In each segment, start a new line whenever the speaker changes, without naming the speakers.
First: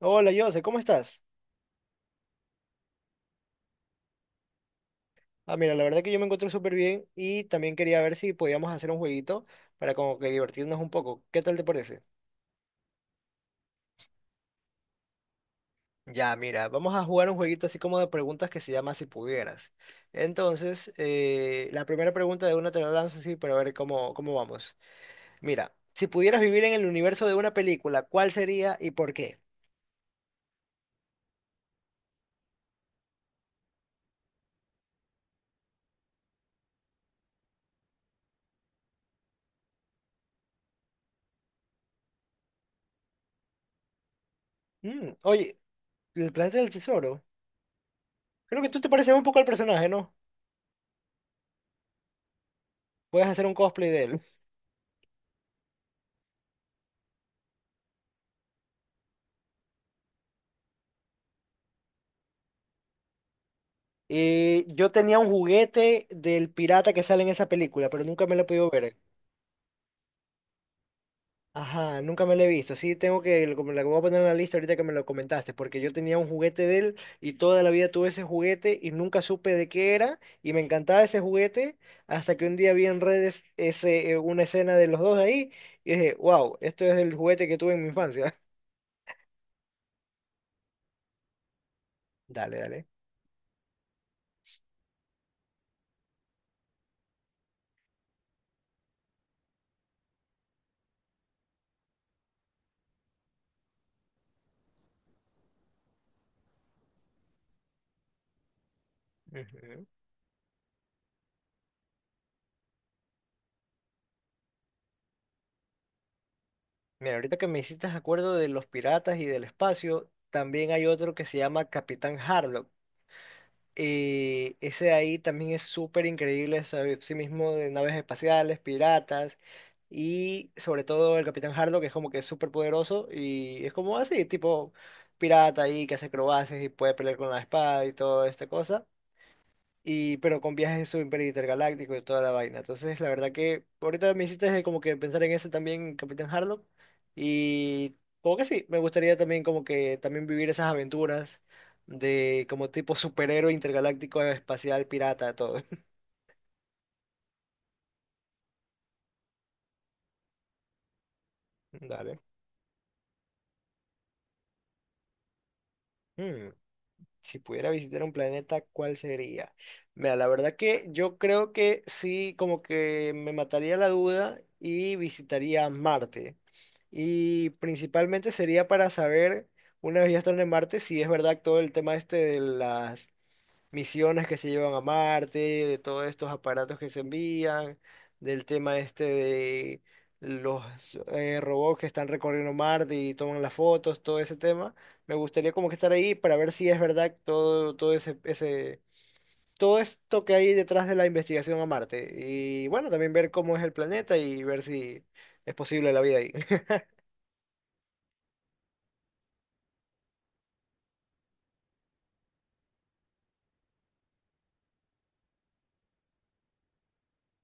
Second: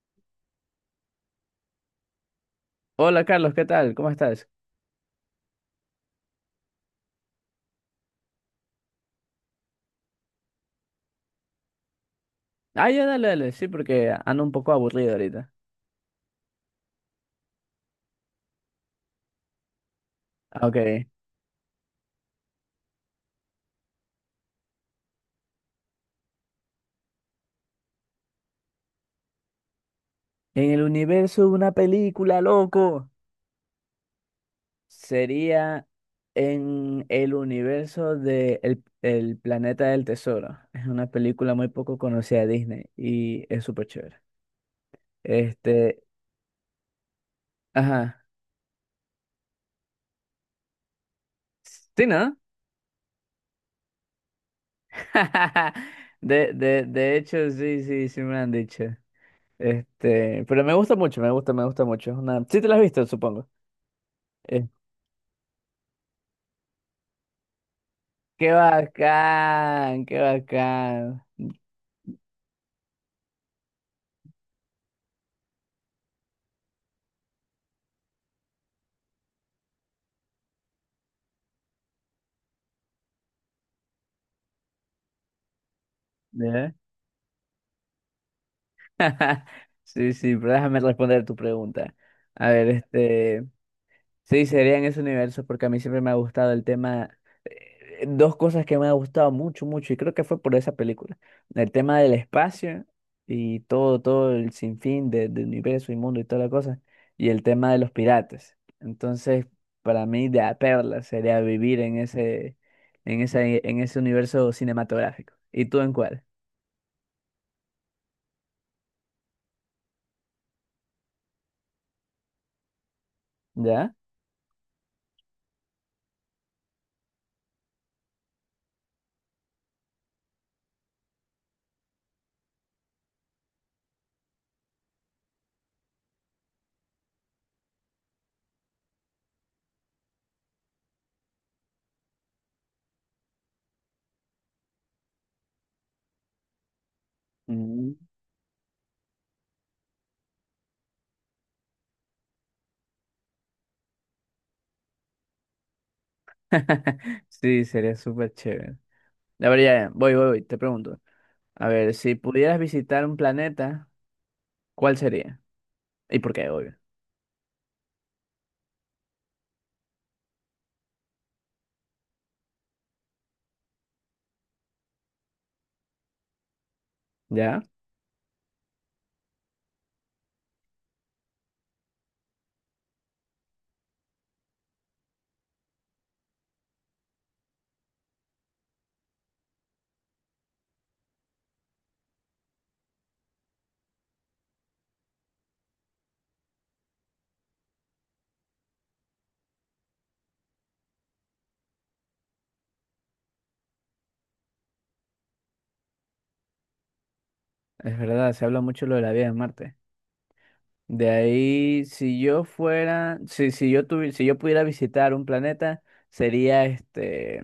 Hola, Jose, ¿cómo estás?
Hola Carlos, ¿qué tal? ¿Cómo estás?
Ah, mira, la verdad que yo me encuentro súper bien y también quería ver si podíamos hacer un jueguito para como que divertirnos un poco. ¿Qué tal te parece?
Ah, ya, dale, dale, sí, porque ando un poco aburrido ahorita.
Ya, mira, vamos a jugar un jueguito así como de preguntas que se llama Si pudieras.
Ah, ok.
Entonces,
En
la primera pregunta de una te la lanzo así para ver cómo, cómo vamos. Mira, si pudieras vivir en el universo de una película, ¿cuál sería y por qué?
el universo de una película, loco, sería en el universo de El Planeta del Tesoro. Es una película muy poco conocida de Disney y es súper chévere.
Mm, oye,
Este,
el planeta del tesoro.
ajá.
Creo que tú te pareces un poco al personaje, ¿no?
Sí, ¿no?
Puedes hacer un cosplay de él.
De hecho, sí, me han dicho. Este, pero me gusta mucho, me gusta mucho. Es una Sí te la has visto, supongo.
Yo tenía un juguete del pirata que sale en esa película, pero nunca me lo he
Qué
podido ver.
bacán, qué bacán.
Ajá, nunca me lo he visto. Sí, tengo que, lo como la voy a poner en la lista ahorita que me lo comentaste, porque yo tenía un juguete de él y toda la vida tuve ese juguete y nunca supe de qué era y me encantaba ese juguete hasta que un día vi en redes ese, una escena de los dos ahí y dije, wow,
¿Eh?
esto es el juguete que tuve en mi infancia.
Sí, sí, pero déjame responder tu pregunta. A
Dale,
ver,
dale.
este. Sí, sería en ese universo porque a mí siempre me ha gustado el tema, dos cosas que me ha gustado mucho, mucho, y creo que fue por esa película, el tema del espacio y todo, todo el sinfín del universo y mundo y toda la cosa, y el tema de los piratas. Entonces,
Ujú.
para mí, de a perla sería vivir en ese, en ese, en ese universo cinematográfico. ¿Y tú en cuál?
Mira, ahorita que me hiciste acuerdo de los piratas y del espacio, también hay otro que se llama Capitán Harlock.
¿Ya?
Y ese de ahí también es súper increíble sobre sí mismo de naves espaciales, piratas y sobre todo el Capitán Harlock, que es como que es súper poderoso y es como así, tipo pirata ahí que hace acrobacias y puede pelear con la espada y toda esta cosa y pero con viajes super intergalácticos y toda la vaina. Entonces, la verdad que ahorita me hiciste como que pensar en ese también, Capitán Harlock,
Mm.
y como que sí, me gustaría también como que también vivir esas aventuras de como tipo superhéroe intergaláctico espacial pirata, todo.
Sí, sería súper chévere. A ver, ya, voy, voy, voy, te pregunto. A ver, si
Dale.
pudieras visitar un planeta, ¿cuál sería? ¿Y por qué,
Hmm,
obvio?
si pudiera visitar un planeta, ¿cuál sería? Mira, la verdad que yo creo que sí, como que me mataría la duda y visitaría Marte. Y
¿Ya?
principalmente sería para saber, una vez ya están en Marte, si es verdad todo el tema este de las misiones que se llevan a Marte, de todos estos aparatos que se envían, del tema este de los robots que están recorriendo Marte y toman las fotos, todo ese tema. Me gustaría como que estar ahí para ver si es verdad todo, todo ese, ese, todo esto que hay detrás de la investigación a Marte. Y bueno, también ver cómo es el planeta y ver si es posible la vida ahí.
Es verdad, se habla mucho lo de la vida en Marte. De ahí, si yo fuera, si, si yo pudiera visitar un planeta, sería este,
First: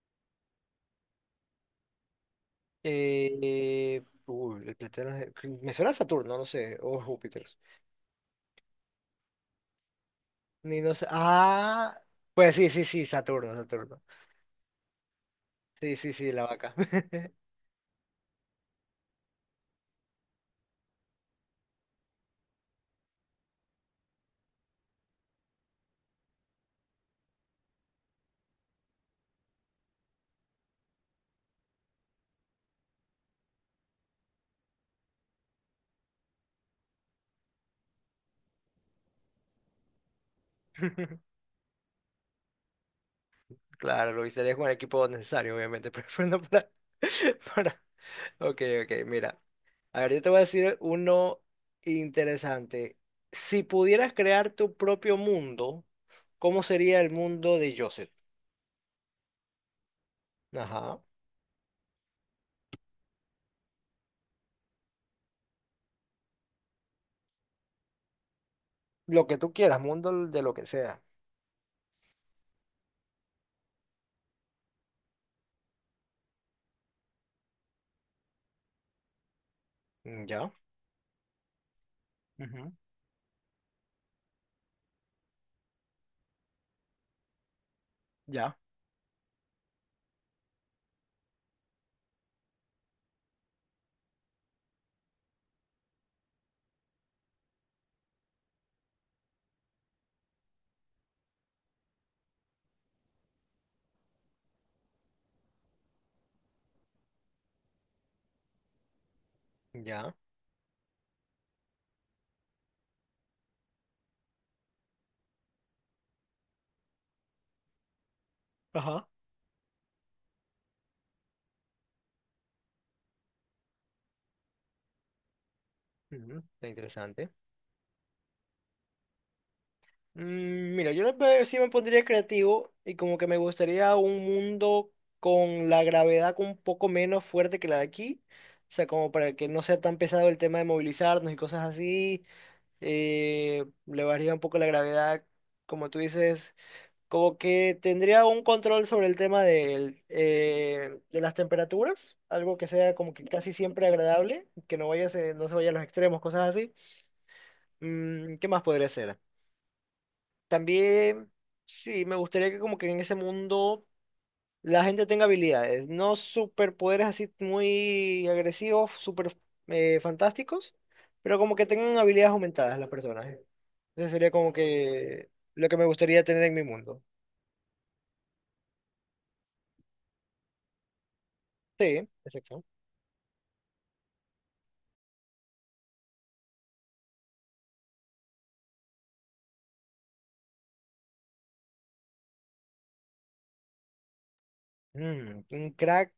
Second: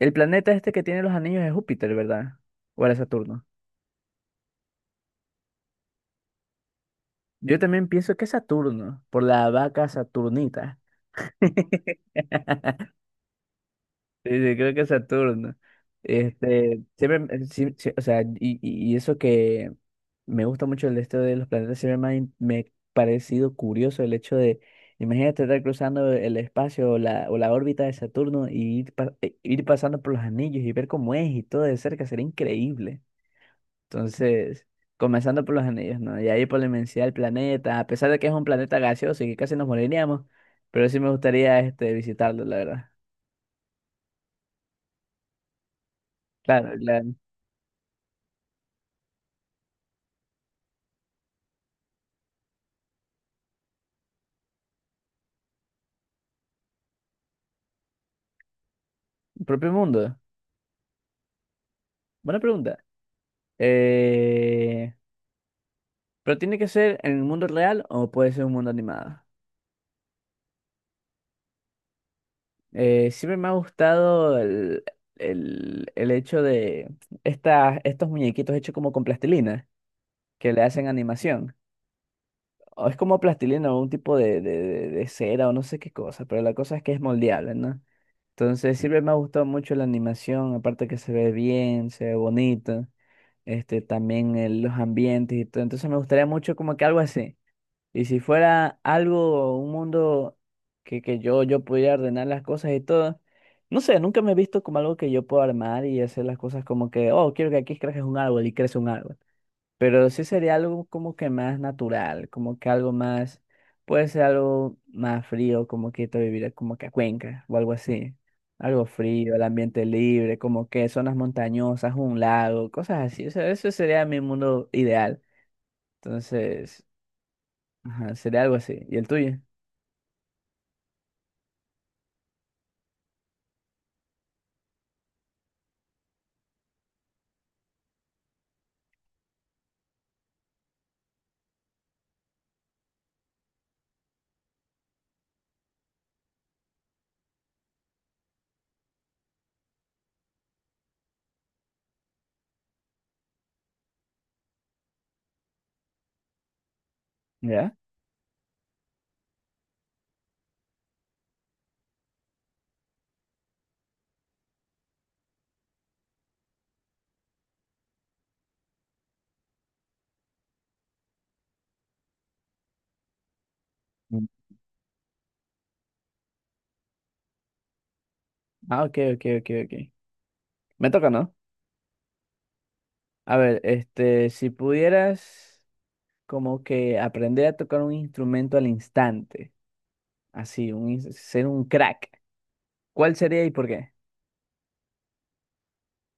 el planeta este que tiene los anillos de Júpiter, ¿verdad? ¿O era Saturno?
Uy, el planeta de los- me suena a Saturno, no sé, o Júpiter.
Yo también pienso que es Saturno, por la vaca Saturnita.
Ni no sé. Ah, pues sí, sí, sí, Saturno, Saturno.
Sí, sí, creo que Saturno.
Sí, sí, sí, la vaca.
Este, siempre, sí, sí, o sea, y, y eso que me gusta mucho el esto de los planetas, siempre me ha, me ha parecido curioso el hecho de, imagínate estar cruzando el espacio o la órbita de Saturno y ir, ir pasando por los anillos y ver cómo es y todo de cerca, sería increíble. Entonces, comenzando por los anillos, ¿no? Y ahí por la inmensidad del planeta, a pesar de que es un planeta gaseoso y que casi nos moriríamos, pero sí me gustaría este, visitarlo, la verdad.
Claro, lo visitaría con el equipo necesario, obviamente, pero no para,
Claro.
para- Ok, ok, mira. A ver, yo te voy a decir uno interesante. Si pudieras crear tu propio mundo, ¿cómo sería el mundo de Joseph?
Propio mundo.
Ajá.
Buena pregunta. Eh, ¿Pero tiene que ser en el mundo real o puede ser un mundo animado?
Lo que tú quieras, mundo de lo que sea.
Siempre me ha gustado el hecho de estas estos muñequitos hechos como con plastilina,
Mm, ya.
que le hacen animación.
Ujú.
O es como plastilina o un tipo de cera o no sé qué cosa, pero la cosa es que es moldeable, ¿no?
Ya.
Entonces siempre me ha gustado mucho la animación, aparte que se ve bien, se ve bonito, este, también los ambientes y todo. Entonces me gustaría mucho como que algo así. Y si fuera algo, un mundo que, yo pudiera ordenar las cosas y todo, no sé, nunca me he visto como algo que yo puedo armar y hacer las cosas como que, oh, quiero que aquí crezca un árbol y crece un árbol. Pero
Ya.
sí sería algo como que más natural, como que algo más, puede ser algo más frío, como que te viviría como que a Cuenca o algo así. Algo
Ajá.
frío, el ambiente libre, como que zonas montañosas, un lago, cosas así. O sea, eso sería mi mundo ideal.
Ujú, está
Entonces,
interesante.
ajá, sería algo así. ¿Y el tuyo?
Mm, mira, yo la verdad sí me pondría creativo y como que me gustaría un mundo con la gravedad un poco menos fuerte que la de aquí. O sea, como para que no sea tan pesado el tema de movilizarnos y cosas así. Le bajaría un poco la gravedad, como tú dices. Como que tendría un control sobre el tema del, de las temperaturas. Algo que sea como que casi siempre agradable, que no vaya, a ser- no se vaya a los extremos, cosas así.
¿Ya?
Mm, ¿qué más podría ser? También, sí, me gustaría que como que en ese mundo la gente tenga habilidades, no superpoderes así muy agresivos, super fantásticos, pero como que tengan habilidades aumentadas las personas. ¿Eh? Eso
Mm.
sería como que lo que me gustaría tener en mi mundo.
Ah, ok, ok, ok, ok. Me toca, ¿no?
Sí, exacto.
A ver, este, si pudieras como que aprender a tocar un instrumento al instante, así, ser un crack, ¿cuál sería y por qué?
Mm, un crack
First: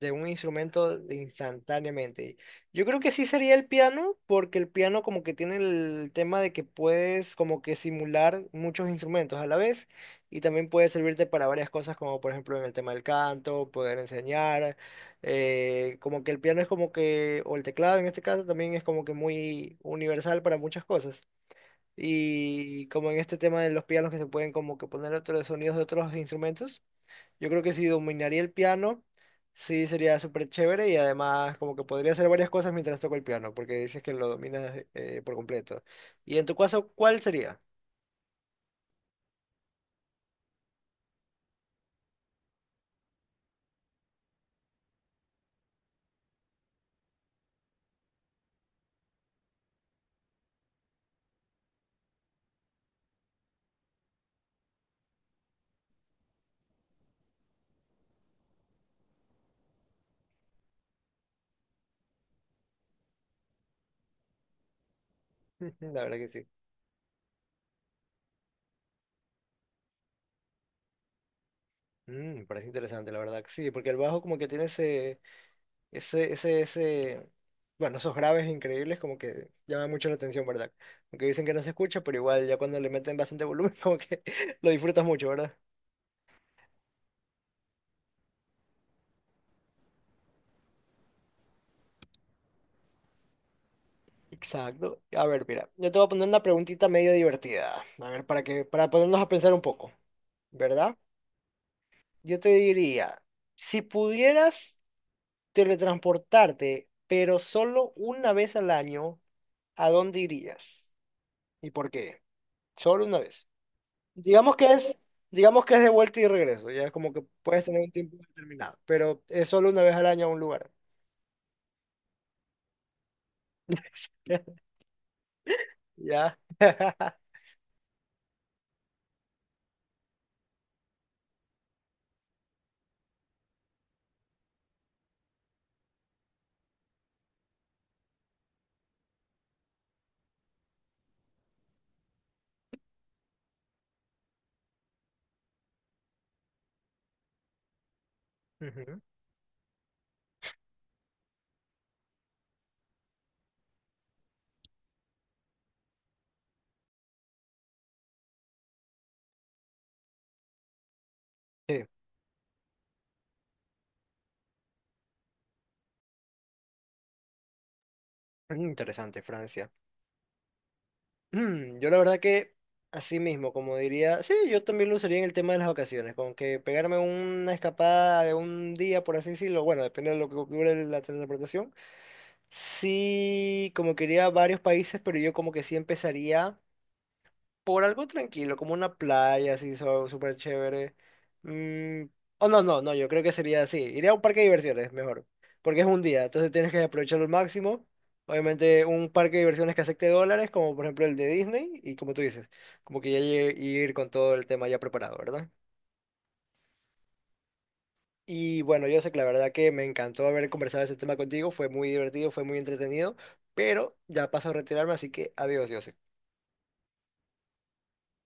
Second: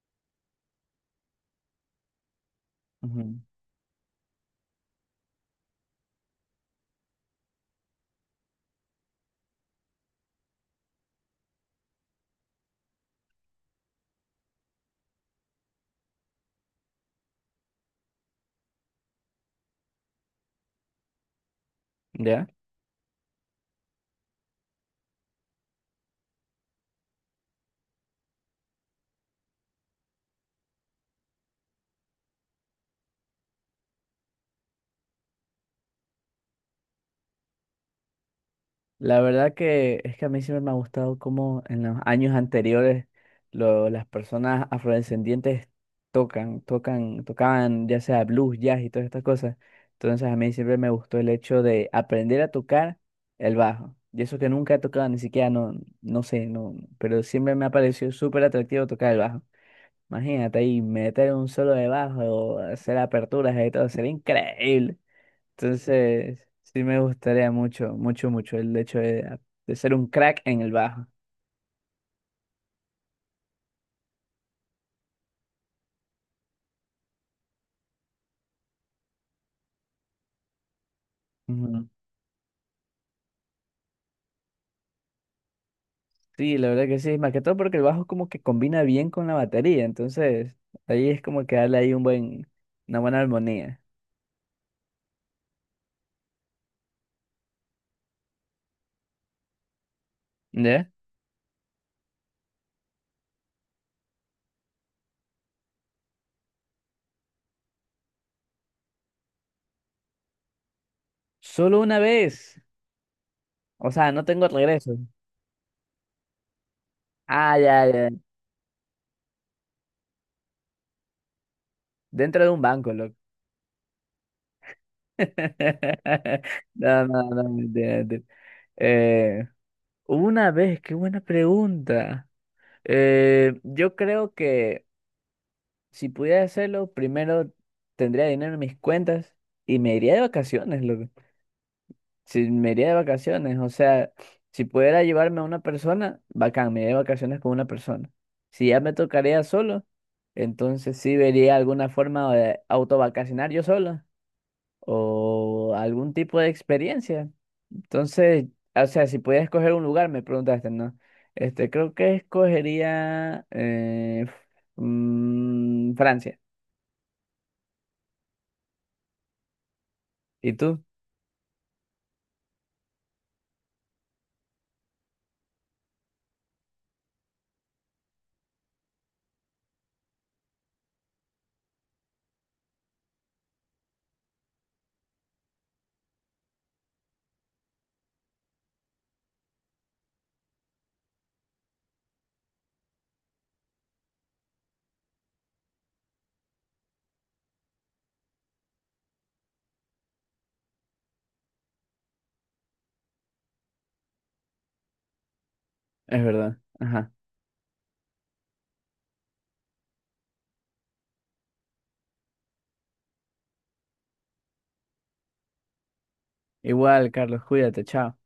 de un instrumento instantáneamente. Yo creo que sí
Ujú.
sería el piano, porque el piano como que tiene el tema de que puedes como que simular muchos instrumentos a la vez y también puede servirte para varias cosas, como por ejemplo en el tema del canto, poder enseñar, como que el piano es como que, o el teclado en este caso también es como que muy universal para muchas cosas.
¿Ya?
Y como en este tema de los pianos que se pueden como que poner otros sonidos de otros instrumentos. Yo creo que si dominaría el piano, sí sería súper chévere y además como que podría hacer varias cosas mientras toco el piano, porque dices que lo dominas por completo. Y en tu caso, ¿cuál sería?
La verdad que es que a mí siempre me ha gustado cómo en los años anteriores las personas afrodescendientes tocaban ya sea blues, jazz y todas estas cosas. Entonces a mí siempre me gustó el hecho de aprender a tocar el bajo. Y eso que nunca he tocado, ni siquiera, no, no sé, no, pero siempre me ha parecido súper atractivo tocar el bajo. Imagínate ahí meter un solo de bajo, hacer aperturas y todo, sería increíble.
La verdad que sí.
Entonces, sí me gustaría mucho, mucho, mucho el hecho de ser un crack en el bajo.
Mm, me parece interesante, la verdad que sí, porque el bajo como que tiene ese, ese, bueno, esos graves increíbles como que llaman mucho la atención, ¿verdad? Aunque dicen que no se
Ujú.
escucha, pero igual ya cuando le meten bastante volumen como que lo disfrutas mucho, ¿verdad?
Sí, la verdad que sí, más que todo porque el bajo como que combina bien con la batería, entonces ahí es como que darle ahí un buen, una buena armonía.
Exacto. A ver, mira, yo te voy a poner una preguntita medio divertida. A ver, para que, para ponernos a pensar un poco,
¿Ya?
¿verdad? Yo te diría, si pudieras teletransportarte, pero solo una vez al año, ¿a dónde irías? ¿Y
Solo
por
una
qué?
vez,
Solo una vez.
o sea, no tengo
Digamos que
regreso.
es, digamos que es de vuelta y regreso, ya como que
Ah,
puedes tener
ya,
un
ya,
tiempo determinado, pero es solo una vez al año a un lugar.
dentro de un banco, loco.
¿Ya?
No, no, no, mentira, mentira. Eh, una vez, qué buena pregunta. Yo creo que Si pudiera hacerlo, primero tendría dinero en mis cuentas y me iría de vacaciones, loco. Si me iría de vacaciones, o sea, si pudiera llevarme a una persona, bacán, me iría de vacaciones con una persona. Si ya me
Ujú.
tocaría solo, entonces sí vería alguna forma de autovacacionar yo solo o algún tipo de experiencia. Entonces, o sea, si pudiera escoger un lugar, me preguntaste, ¿no? Este,
Sí,
creo que escogería mm, Francia.
interesante, Francia.
¿Y tú?
Mm, yo la verdad que así mismo, como diría, sí, yo también lo usaría en el tema de las vacaciones, como que pegarme una escapada de un día, por así decirlo, bueno, depende de lo que dure la transportación. Sí, como quería varios países, pero yo como que sí empezaría por algo tranquilo, como una playa así so- súper chévere. Mm, oh, no, no, no, yo creo que sería así. Iría a un parque de diversiones, mejor. Porque es un día, entonces tienes que aprovecharlo al máximo. Obviamente, un parque de diversiones que acepte dólares, como por ejemplo el de Disney, y como tú dices, como que ya lle- ir con todo el tema ya preparado, ¿verdad?
Es verdad. Ajá.
Y bueno, yo sé que la verdad que me encantó haber conversado ese tema contigo, fue muy divertido, fue muy entretenido, pero ya paso a retirarme, así que adiós, yo
Igual, Carlos, cuídate, chao.